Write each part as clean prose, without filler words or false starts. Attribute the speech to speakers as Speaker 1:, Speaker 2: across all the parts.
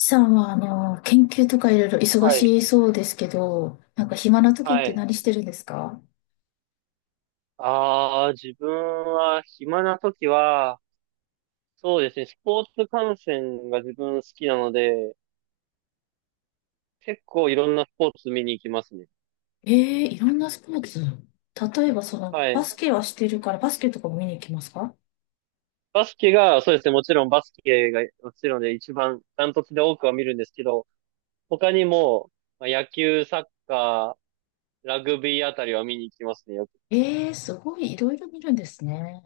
Speaker 1: さんは、研究とかいろいろ忙
Speaker 2: はい。
Speaker 1: しそうですけど、なんか暇な時っ
Speaker 2: は
Speaker 1: て
Speaker 2: い。
Speaker 1: 何してるんですか？
Speaker 2: 自分は暇な時は、そうですね、スポーツ観戦が自分好きなので、結構いろんなスポーツ見に行きますね。
Speaker 1: ええー、いろんなスポーツ。例えば、
Speaker 2: は
Speaker 1: バ
Speaker 2: い。
Speaker 1: スケはしてるから、バスケとかも見に行きますか？
Speaker 2: バスケが、そうですね、もちろん一番ダントツで多くは見るんですけど、他にも、野球、サッカー、ラグビーあたりは見に行きますね、よく。
Speaker 1: ええー、すごい、いろいろ見るんですね。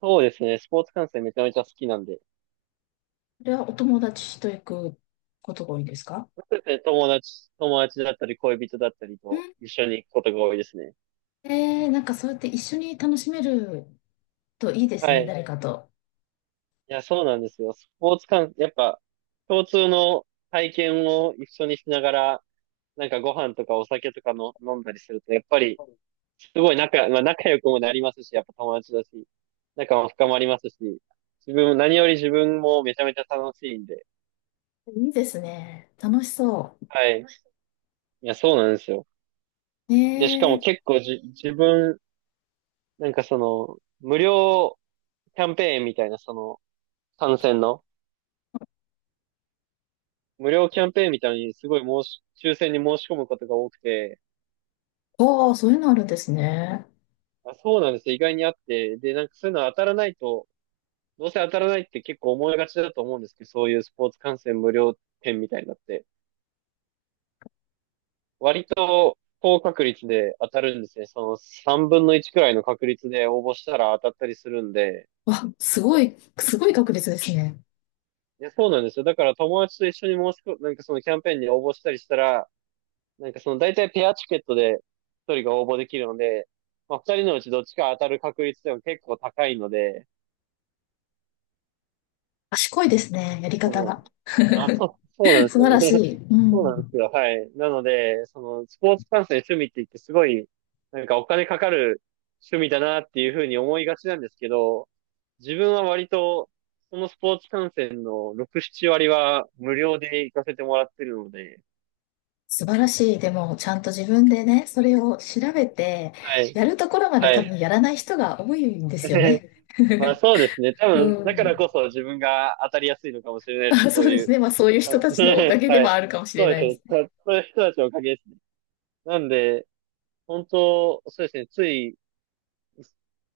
Speaker 2: そうですね、スポーツ観戦めちゃめちゃ好きなんで、
Speaker 1: それはお友達と行くことが多いんですか？
Speaker 2: そうですね友達だったり恋人だったり
Speaker 1: う
Speaker 2: と
Speaker 1: ん、
Speaker 2: 一緒に行くことが多いですね。
Speaker 1: ええー、なんかそうやって一緒に楽しめるといいです
Speaker 2: は
Speaker 1: ね、
Speaker 2: い。
Speaker 1: 誰かと。
Speaker 2: いや、そうなんですよ。スポーツ観、やっぱ、共通の体験を一緒にしながら、なんかご飯とかお酒とかの飲んだりすると、やっぱり、すごい仲、まあ、仲良くもなりますし、やっぱ友達だし、仲も深まりますし、自分も、何より自分もめちゃめちゃ楽しいんで。
Speaker 1: いいですね。楽しそ
Speaker 2: はい。いや、そうなんですよ。
Speaker 1: う。
Speaker 2: で、しか
Speaker 1: ええ
Speaker 2: も
Speaker 1: ー、
Speaker 2: 結構じ、自分、なんかその、無料キャンペーンみたいな、その、参戦の、無料キャンペーンみたいにすごい申し、抽選に申し込むことが多くて。
Speaker 1: ああ、そういうのあるんですね。
Speaker 2: あ、そうなんですよ。意外にあって。で、なんかそういうの当たらないと、どうせ当たらないって結構思いがちだと思うんですけど、そういうスポーツ観戦無料券みたいになって。割と高確率で当たるんですね。その3分の1くらいの確率で応募したら当たったりするんで。
Speaker 1: わ、すごい、すごい確率ですね。
Speaker 2: いや、そうなんですよ。だから友達と一緒に申し込、なんかそのキャンペーンに応募したりしたら、なんかその大体ペアチケットで一人が応募できるので、まあ二人のうちどっちか当たる確率でも結構高いので。
Speaker 1: 賢いですね、やり
Speaker 2: そ
Speaker 1: 方が。
Speaker 2: の、そうなんで
Speaker 1: 素
Speaker 2: す
Speaker 1: 晴ら
Speaker 2: よ
Speaker 1: し
Speaker 2: ね。
Speaker 1: い。う
Speaker 2: そうなんで
Speaker 1: ん。
Speaker 2: すよ。はい。なので、その、スポーツ観戦趣味って言って、すごいなんかお金かかる趣味だなっていうふうに思いがちなんですけど、自分は割と、そのスポーツ観戦の6、7割は無料で行かせてもらってるので。
Speaker 1: 素晴らしい。でも、ちゃんと自分でね、それを調べて、
Speaker 2: はい。
Speaker 1: やるところまで
Speaker 2: は
Speaker 1: 多
Speaker 2: い。
Speaker 1: 分やらない人が多いんですよ ね。
Speaker 2: まあ そうですね。多
Speaker 1: う
Speaker 2: 分、だから
Speaker 1: ん。
Speaker 2: こそ自分が当たりやすいのかもしれないですね、
Speaker 1: あ、そ
Speaker 2: そう
Speaker 1: うで
Speaker 2: い
Speaker 1: す
Speaker 2: う
Speaker 1: ね。まあ、そういう人
Speaker 2: 感じ。
Speaker 1: た ちのお
Speaker 2: は
Speaker 1: か
Speaker 2: い。
Speaker 1: げではあるかもしれ
Speaker 2: そうで
Speaker 1: な
Speaker 2: す
Speaker 1: いで
Speaker 2: ね。
Speaker 1: す。
Speaker 2: そういう人たちのおかげですね。なんで、本当、そうですね。つい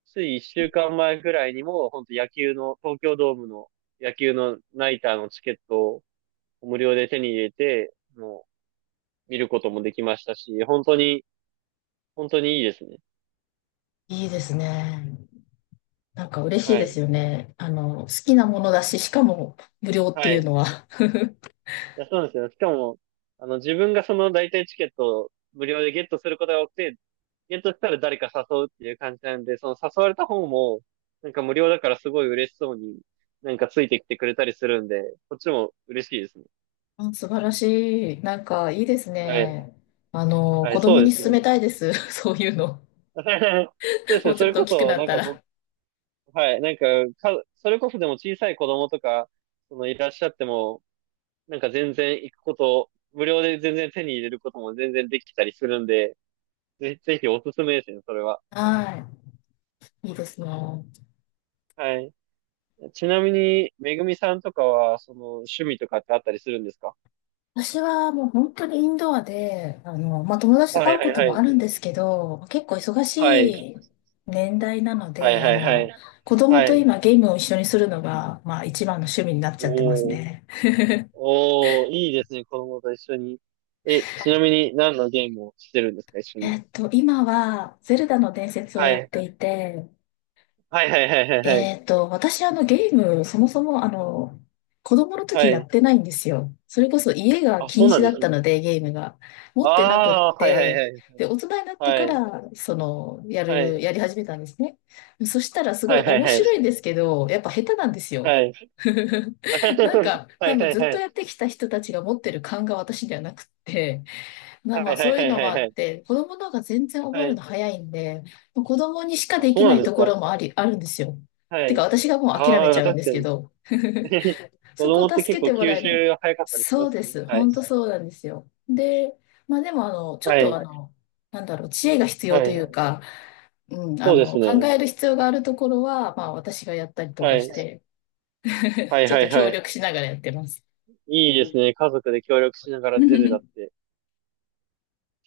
Speaker 2: つい1週間前ぐらいにも、本当野球の、東京ドームの野球のナイターのチケットを無料で手に入れて、もう見ることもできましたし、本当に、本当にいいですね。
Speaker 1: いいですね。なんか嬉しい
Speaker 2: は
Speaker 1: です
Speaker 2: い。
Speaker 1: よね。好きなものだし、しかも無料って
Speaker 2: は
Speaker 1: いう
Speaker 2: い。
Speaker 1: のは。
Speaker 2: いや、そうなんですよ。しかも、自分がその大体チケットを無料でゲットすることが多くて、ゲットしたら誰か誘うっていう感じなんで、その誘われた方も、なんか無料だからすごい嬉しそうになんかついてきてくれたりするんで、こっちも嬉しいですね。
Speaker 1: あ、素晴らしい。なんかいいです
Speaker 2: はい。
Speaker 1: ね。
Speaker 2: はい、
Speaker 1: 子
Speaker 2: そ
Speaker 1: 供
Speaker 2: うで
Speaker 1: に
Speaker 2: すね。
Speaker 1: 勧めたいです。そういうの。
Speaker 2: そうです
Speaker 1: も
Speaker 2: ね。
Speaker 1: うち
Speaker 2: そ
Speaker 1: ょっ
Speaker 2: れ
Speaker 1: と大
Speaker 2: こ
Speaker 1: きく
Speaker 2: そ、
Speaker 1: なっ
Speaker 2: なん
Speaker 1: た
Speaker 2: かご
Speaker 1: ら。
Speaker 2: はい。それこそでも小さい子供とかそのいらっしゃっても、なんか全然行くこと、無料で全然手に入れることも全然できたりするんで、ぜひおすすめですね、それは。
Speaker 1: はい。いいですね。
Speaker 2: はい。ちなみに、めぐみさんとかは、その趣味とかってあったりするんですか？
Speaker 1: 私はもう本当にインドアで、まあ、友達と
Speaker 2: は
Speaker 1: 会
Speaker 2: い
Speaker 1: う
Speaker 2: は
Speaker 1: こ
Speaker 2: い
Speaker 1: と
Speaker 2: は
Speaker 1: もあるん
Speaker 2: い。
Speaker 1: ですけど、結構忙し
Speaker 2: はい。
Speaker 1: い年代なの
Speaker 2: はい
Speaker 1: で、
Speaker 2: はいはい。
Speaker 1: 子供
Speaker 2: は
Speaker 1: と
Speaker 2: い。
Speaker 1: 今ゲームを一緒にするのが、まあ、一番の趣味になっちゃってます
Speaker 2: おー。
Speaker 1: ね。
Speaker 2: おー、いいですね、子供と一緒に。え、ちなみに何のゲームをしてるんですか、一緒に？
Speaker 1: えっと、今は、ゼルダの伝説を
Speaker 2: は
Speaker 1: やっ
Speaker 2: い。
Speaker 1: ていて、
Speaker 2: はいはいはいはいはい。
Speaker 1: えっと、私、ゲーム、そもそも、子供の
Speaker 2: は
Speaker 1: 時やっ
Speaker 2: い。
Speaker 1: てないんですよ。それこそ家が
Speaker 2: あ、
Speaker 1: 禁
Speaker 2: そうな
Speaker 1: 止
Speaker 2: ん
Speaker 1: だ
Speaker 2: で
Speaker 1: っ
Speaker 2: す
Speaker 1: た
Speaker 2: ね。
Speaker 1: ので、ゲームが。持ってなくっ
Speaker 2: ああ、はいはい
Speaker 1: て、
Speaker 2: はい。
Speaker 1: で、大人になって
Speaker 2: は
Speaker 1: か
Speaker 2: い。
Speaker 1: ら、その、
Speaker 2: はい。
Speaker 1: やり始めたんですね。そしたら、すご
Speaker 2: は
Speaker 1: い
Speaker 2: いはい
Speaker 1: 面
Speaker 2: は
Speaker 1: 白いん
Speaker 2: い。
Speaker 1: ですけど、やっぱ下手なんですよ。
Speaker 2: はい。は
Speaker 1: なんか、多
Speaker 2: いは
Speaker 1: 分
Speaker 2: い
Speaker 1: ずっ
Speaker 2: は
Speaker 1: と
Speaker 2: い。
Speaker 1: やってきた人たちが持ってる感が私ではなくって、まあ
Speaker 2: は
Speaker 1: まあ、
Speaker 2: いは
Speaker 1: そ
Speaker 2: い
Speaker 1: うい
Speaker 2: は
Speaker 1: う
Speaker 2: い
Speaker 1: の
Speaker 2: は
Speaker 1: も
Speaker 2: い
Speaker 1: あ
Speaker 2: は
Speaker 1: っ
Speaker 2: い。
Speaker 1: て、子供の方が全然
Speaker 2: は
Speaker 1: 覚えるの
Speaker 2: い。
Speaker 1: 早いんで、子供にしか
Speaker 2: あ、
Speaker 1: で
Speaker 2: そう
Speaker 1: きな
Speaker 2: なん
Speaker 1: い
Speaker 2: で
Speaker 1: と
Speaker 2: す
Speaker 1: こ
Speaker 2: か？
Speaker 1: ろもあり、あるんですよ。
Speaker 2: は
Speaker 1: てか、
Speaker 2: い。
Speaker 1: 私がもう諦め
Speaker 2: あ
Speaker 1: ち
Speaker 2: あ、
Speaker 1: ゃうん
Speaker 2: 確
Speaker 1: です
Speaker 2: か
Speaker 1: け
Speaker 2: に。
Speaker 1: ど、
Speaker 2: 子
Speaker 1: そこ
Speaker 2: 供っ
Speaker 1: を
Speaker 2: て
Speaker 1: 助
Speaker 2: 結
Speaker 1: け
Speaker 2: 構
Speaker 1: ても
Speaker 2: 吸
Speaker 1: らえない。
Speaker 2: 収早かったりし
Speaker 1: そ
Speaker 2: ま
Speaker 1: う
Speaker 2: す
Speaker 1: で
Speaker 2: ね。
Speaker 1: す。
Speaker 2: はい。
Speaker 1: 本当そうなんですよ。で、まあでも、ちょっ
Speaker 2: は
Speaker 1: と
Speaker 2: い。
Speaker 1: なんだろう、知恵が必要
Speaker 2: は
Speaker 1: とい
Speaker 2: い。
Speaker 1: うか、うん、
Speaker 2: そうです
Speaker 1: 考
Speaker 2: ね。
Speaker 1: える必要があるところは、まあ私がやったりと
Speaker 2: は
Speaker 1: かし
Speaker 2: い。
Speaker 1: て、
Speaker 2: はい
Speaker 1: ちょっ
Speaker 2: は
Speaker 1: と
Speaker 2: いは
Speaker 1: 協力
Speaker 2: い。
Speaker 1: しながらやってます。
Speaker 2: いいですね。家族で協力しながらゼルダっ て。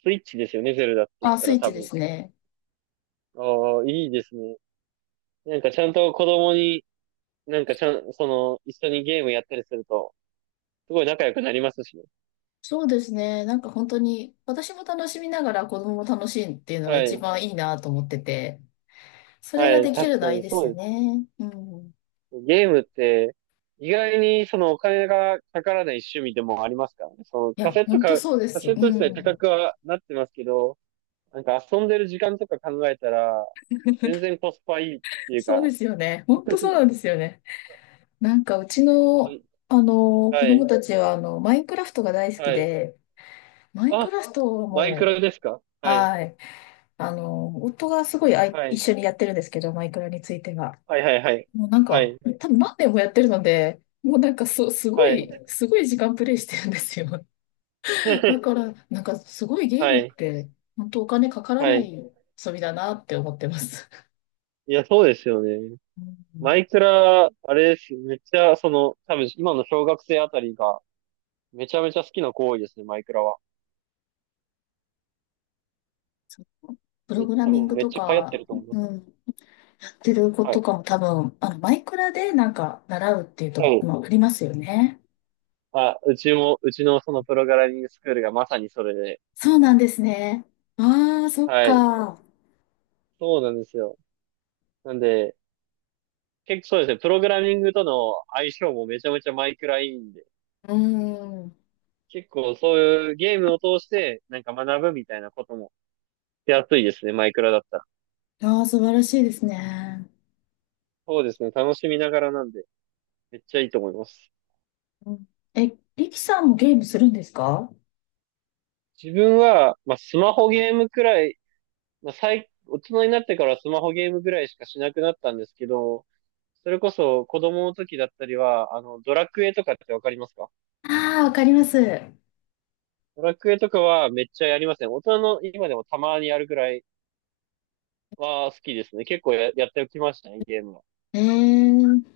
Speaker 2: スイッチですよね、ゼルダって言っ
Speaker 1: あ、
Speaker 2: た
Speaker 1: スイ
Speaker 2: ら
Speaker 1: ッ
Speaker 2: 多
Speaker 1: チで
Speaker 2: 分。
Speaker 1: すね。
Speaker 2: ああ、いいですね。なんかちゃんと子供になんかちゃん、その、一緒にゲームやったりすると、すごい仲良くなりますしね。
Speaker 1: そうですね。なんか本当に、私も楽しみながら子供も楽しいっていうのが
Speaker 2: は
Speaker 1: 一
Speaker 2: い。
Speaker 1: 番いいなと思ってて、それ
Speaker 2: は
Speaker 1: が
Speaker 2: い。
Speaker 1: でき
Speaker 2: 確
Speaker 1: るの
Speaker 2: か
Speaker 1: はいい
Speaker 2: に
Speaker 1: で
Speaker 2: そ
Speaker 1: す
Speaker 2: う
Speaker 1: よ
Speaker 2: です。
Speaker 1: ね。うん。
Speaker 2: ゲームって、意外にそのお金がかからない趣味でもありますからね。
Speaker 1: いや、本当そうで
Speaker 2: カ
Speaker 1: す。う
Speaker 2: セット自体
Speaker 1: ん。
Speaker 2: 高くはなってますけど、なんか遊んでる時間とか考えたら、全然コスパいいっていう
Speaker 1: そうで
Speaker 2: か。
Speaker 1: すよね。本当そうなんですよね。なんかうちの、子
Speaker 2: は
Speaker 1: 供
Speaker 2: い、
Speaker 1: たちは、マインクラフトが大好き
Speaker 2: はい。
Speaker 1: で、マインク
Speaker 2: あ、
Speaker 1: ラフトは
Speaker 2: マイク
Speaker 1: も
Speaker 2: ロ
Speaker 1: う、
Speaker 2: ですか？はい、
Speaker 1: はい。夫がすごい
Speaker 2: は
Speaker 1: 一
Speaker 2: い、
Speaker 1: 緒にやってるんですけど、マイクラについては。
Speaker 2: はい、はい、はい、
Speaker 1: もうなん
Speaker 2: は
Speaker 1: か、
Speaker 2: い、
Speaker 1: 多分何年もやってるので、もうなんかす、すご
Speaker 2: はい、
Speaker 1: い、すごい時間プレイしてるんですよ。だか ら、なんかすごいゲー
Speaker 2: は
Speaker 1: ムっ
Speaker 2: い、
Speaker 1: て、本当お金かから
Speaker 2: は
Speaker 1: な
Speaker 2: い。
Speaker 1: い遊びだなって思ってます。
Speaker 2: いや、そうですよね。
Speaker 1: う
Speaker 2: マ
Speaker 1: ん、
Speaker 2: イクラ、あれです。めっちゃ、その、多分今の小学生あたりがめちゃめちゃ好きな行為ですね、マイクラは。
Speaker 1: そう、プログラ
Speaker 2: 多
Speaker 1: ミン
Speaker 2: 分
Speaker 1: グ
Speaker 2: めっ
Speaker 1: と
Speaker 2: ちゃ流行って
Speaker 1: か、
Speaker 2: ると思いま
Speaker 1: う
Speaker 2: す。
Speaker 1: ん、やってる子
Speaker 2: は
Speaker 1: と
Speaker 2: い。
Speaker 1: かも多分、マイクラでなんか習うっていうと
Speaker 2: は
Speaker 1: こ
Speaker 2: い。
Speaker 1: もありますよね。
Speaker 2: うちのそのプログラミングスクールがまさにそれで。
Speaker 1: そうなんですね。ああ、そっ
Speaker 2: はい。
Speaker 1: か。
Speaker 2: そうなんですよ。なんで、結構そうですね、プログラミングとの相性もめちゃめちゃマイクラいいんで、
Speaker 1: うん。
Speaker 2: 結構そういうゲームを通してなんか学ぶみたいなこともしやすいですね、マイクラだったら。
Speaker 1: ああ、素晴らしいですね。
Speaker 2: そうですね、楽しみながらなんで、めっちゃいいと思います。
Speaker 1: うん、え、リキさんもゲームするんですか？
Speaker 2: 自分は、まあ、スマホゲームくらい、まあ、最、大人になってからスマホゲームぐらいしかしなくなったんですけど、それこそ子供の時だったりは、あの、ドラクエとかってわかりますか？
Speaker 1: ああ、わかります。え
Speaker 2: ドラクエとかはめっちゃやりますね。大人の今でもたまにやるぐらいは好きですね。結構や、やっておきましたね、ゲームは。
Speaker 1: え、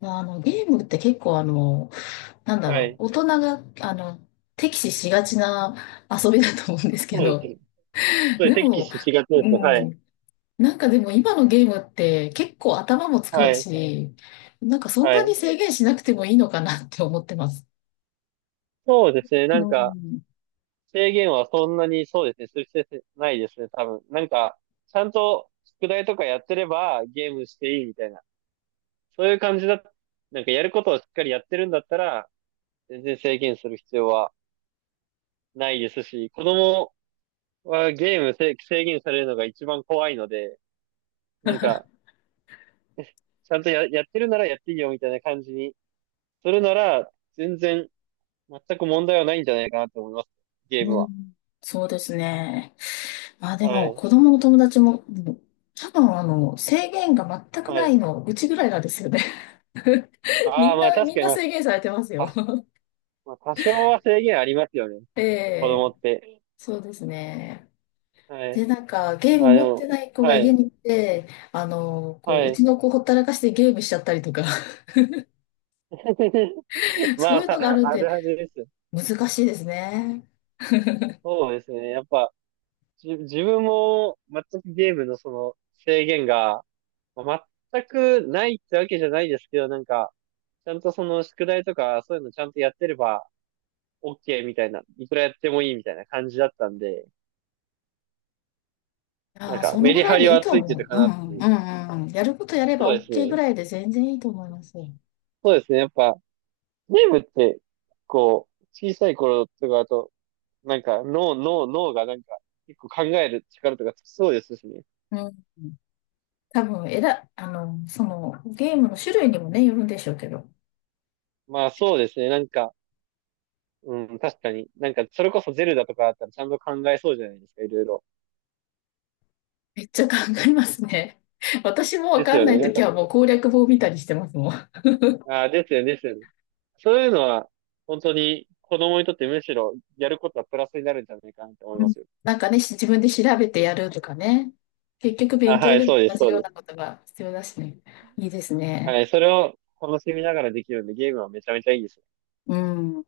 Speaker 1: まあ、ゲームって結構なんだ
Speaker 2: は
Speaker 1: ろ
Speaker 2: い。
Speaker 1: う、大人が、敵視しがちな遊びだと思うんですけ
Speaker 2: そうです
Speaker 1: ど、
Speaker 2: ね。それ、
Speaker 1: で
Speaker 2: テキ
Speaker 1: も、
Speaker 2: スがちで
Speaker 1: う
Speaker 2: すね。はい。
Speaker 1: ん、なんかでも今のゲームって結構頭も使
Speaker 2: は
Speaker 1: う
Speaker 2: い。
Speaker 1: し、なんかそん
Speaker 2: は
Speaker 1: なに
Speaker 2: い。
Speaker 1: 制限しなくてもいいのかなって思ってます。
Speaker 2: そうですね。な
Speaker 1: う
Speaker 2: んか、
Speaker 1: ん、
Speaker 2: 制限はそんなに、そうですね、する必要ないですね、多分。なんか、ちゃんと宿題とかやってればゲームしていいみたいな、そういう感じだ、なんかやることをしっかりやってるんだったら、全然制限する必要はないですし、子供はゲームせ制限されるのが一番怖いので、なんか、ちゃんとや、やってるならやっていいよみたいな感じにするなら、全く問題はないんじゃないかなと思います、ゲーム
Speaker 1: う
Speaker 2: は。
Speaker 1: ん、そうですね。まあで
Speaker 2: は
Speaker 1: も、
Speaker 2: い。
Speaker 1: 子供の友達も、うん、多分制限が全く
Speaker 2: は
Speaker 1: ない
Speaker 2: い。
Speaker 1: の、うちぐらいなんですよね。
Speaker 2: ああ、まあ確
Speaker 1: みん
Speaker 2: かに、
Speaker 1: な
Speaker 2: まあ、
Speaker 1: 制限されてますよ。
Speaker 2: まあ、多少は制限ありますよね、
Speaker 1: え
Speaker 2: 子供
Speaker 1: え、
Speaker 2: って。
Speaker 1: そうですね。
Speaker 2: は
Speaker 1: で、
Speaker 2: い。
Speaker 1: なんか、ゲー
Speaker 2: ま
Speaker 1: ム
Speaker 2: あで
Speaker 1: 持ってな
Speaker 2: も、
Speaker 1: い子が
Speaker 2: は
Speaker 1: 家
Speaker 2: い。
Speaker 1: に行って、こ
Speaker 2: は
Speaker 1: う、う
Speaker 2: い。
Speaker 1: ちの子ほったらかしてゲームしちゃったりとか、
Speaker 2: ま
Speaker 1: そ
Speaker 2: あ
Speaker 1: ういう
Speaker 2: ま
Speaker 1: のがあ
Speaker 2: あ、
Speaker 1: るん
Speaker 2: ある
Speaker 1: で、
Speaker 2: はずです。
Speaker 1: 難しいですね。
Speaker 2: そうですね。やっぱ、自分も全くゲームのその制限が、まあ全くないってわけじゃないですけど、なんか、ちゃんとその宿題とかそういうのちゃんとやってれば OK みたいな、いくらやってもいいみたいな感じだったんで、な
Speaker 1: あ
Speaker 2: ん
Speaker 1: あ、
Speaker 2: か
Speaker 1: その
Speaker 2: メ
Speaker 1: ぐ
Speaker 2: リ
Speaker 1: ら
Speaker 2: ハ
Speaker 1: い
Speaker 2: リ
Speaker 1: でいい
Speaker 2: は
Speaker 1: と
Speaker 2: ついて
Speaker 1: 思
Speaker 2: る
Speaker 1: う。
Speaker 2: か
Speaker 1: う
Speaker 2: なっ
Speaker 1: ん、
Speaker 2: て
Speaker 1: うん、
Speaker 2: いう。
Speaker 1: うん。うん、やることやれ
Speaker 2: そ
Speaker 1: ば
Speaker 2: うです
Speaker 1: OK ぐ
Speaker 2: ね。
Speaker 1: らいで全然いいと思います。う
Speaker 2: そうですね。やっぱ、ゲームって、こう、小さい頃とかだと、なんか脳がなんか、結構考える力とかつきそうですしね。
Speaker 1: ん。多分、ゲームの種類にもね、よるんでしょうけど、
Speaker 2: まあそうですね、なんか、うん、確かに。なんか、それこそゼルダとかだったらちゃんと考えそうじゃないですか、いろいろ。
Speaker 1: めっちゃ考えますね。私もわ
Speaker 2: です
Speaker 1: かん
Speaker 2: よ
Speaker 1: な
Speaker 2: ね、
Speaker 1: い
Speaker 2: な
Speaker 1: と
Speaker 2: ん
Speaker 1: き
Speaker 2: か、
Speaker 1: はもう攻略法見たりしてますもん。
Speaker 2: ああ、ですよね、ですよね。そういうのは、本当に子供にとってむしろやることはプラスになるんじゃないかなって思い
Speaker 1: う
Speaker 2: ま
Speaker 1: ん、
Speaker 2: すよ。
Speaker 1: なんかね、自分で調べてやるとかね。結局
Speaker 2: あ、
Speaker 1: 勉
Speaker 2: は
Speaker 1: 強
Speaker 2: い、
Speaker 1: でも
Speaker 2: そうで
Speaker 1: 同
Speaker 2: す、
Speaker 1: じ
Speaker 2: そう
Speaker 1: よう
Speaker 2: で
Speaker 1: な
Speaker 2: す。
Speaker 1: ことが必要だしね。いいです
Speaker 2: は
Speaker 1: ね。
Speaker 2: い、それを楽しみながらできるんで、ゲームはめちゃめちゃいいです。
Speaker 1: うん。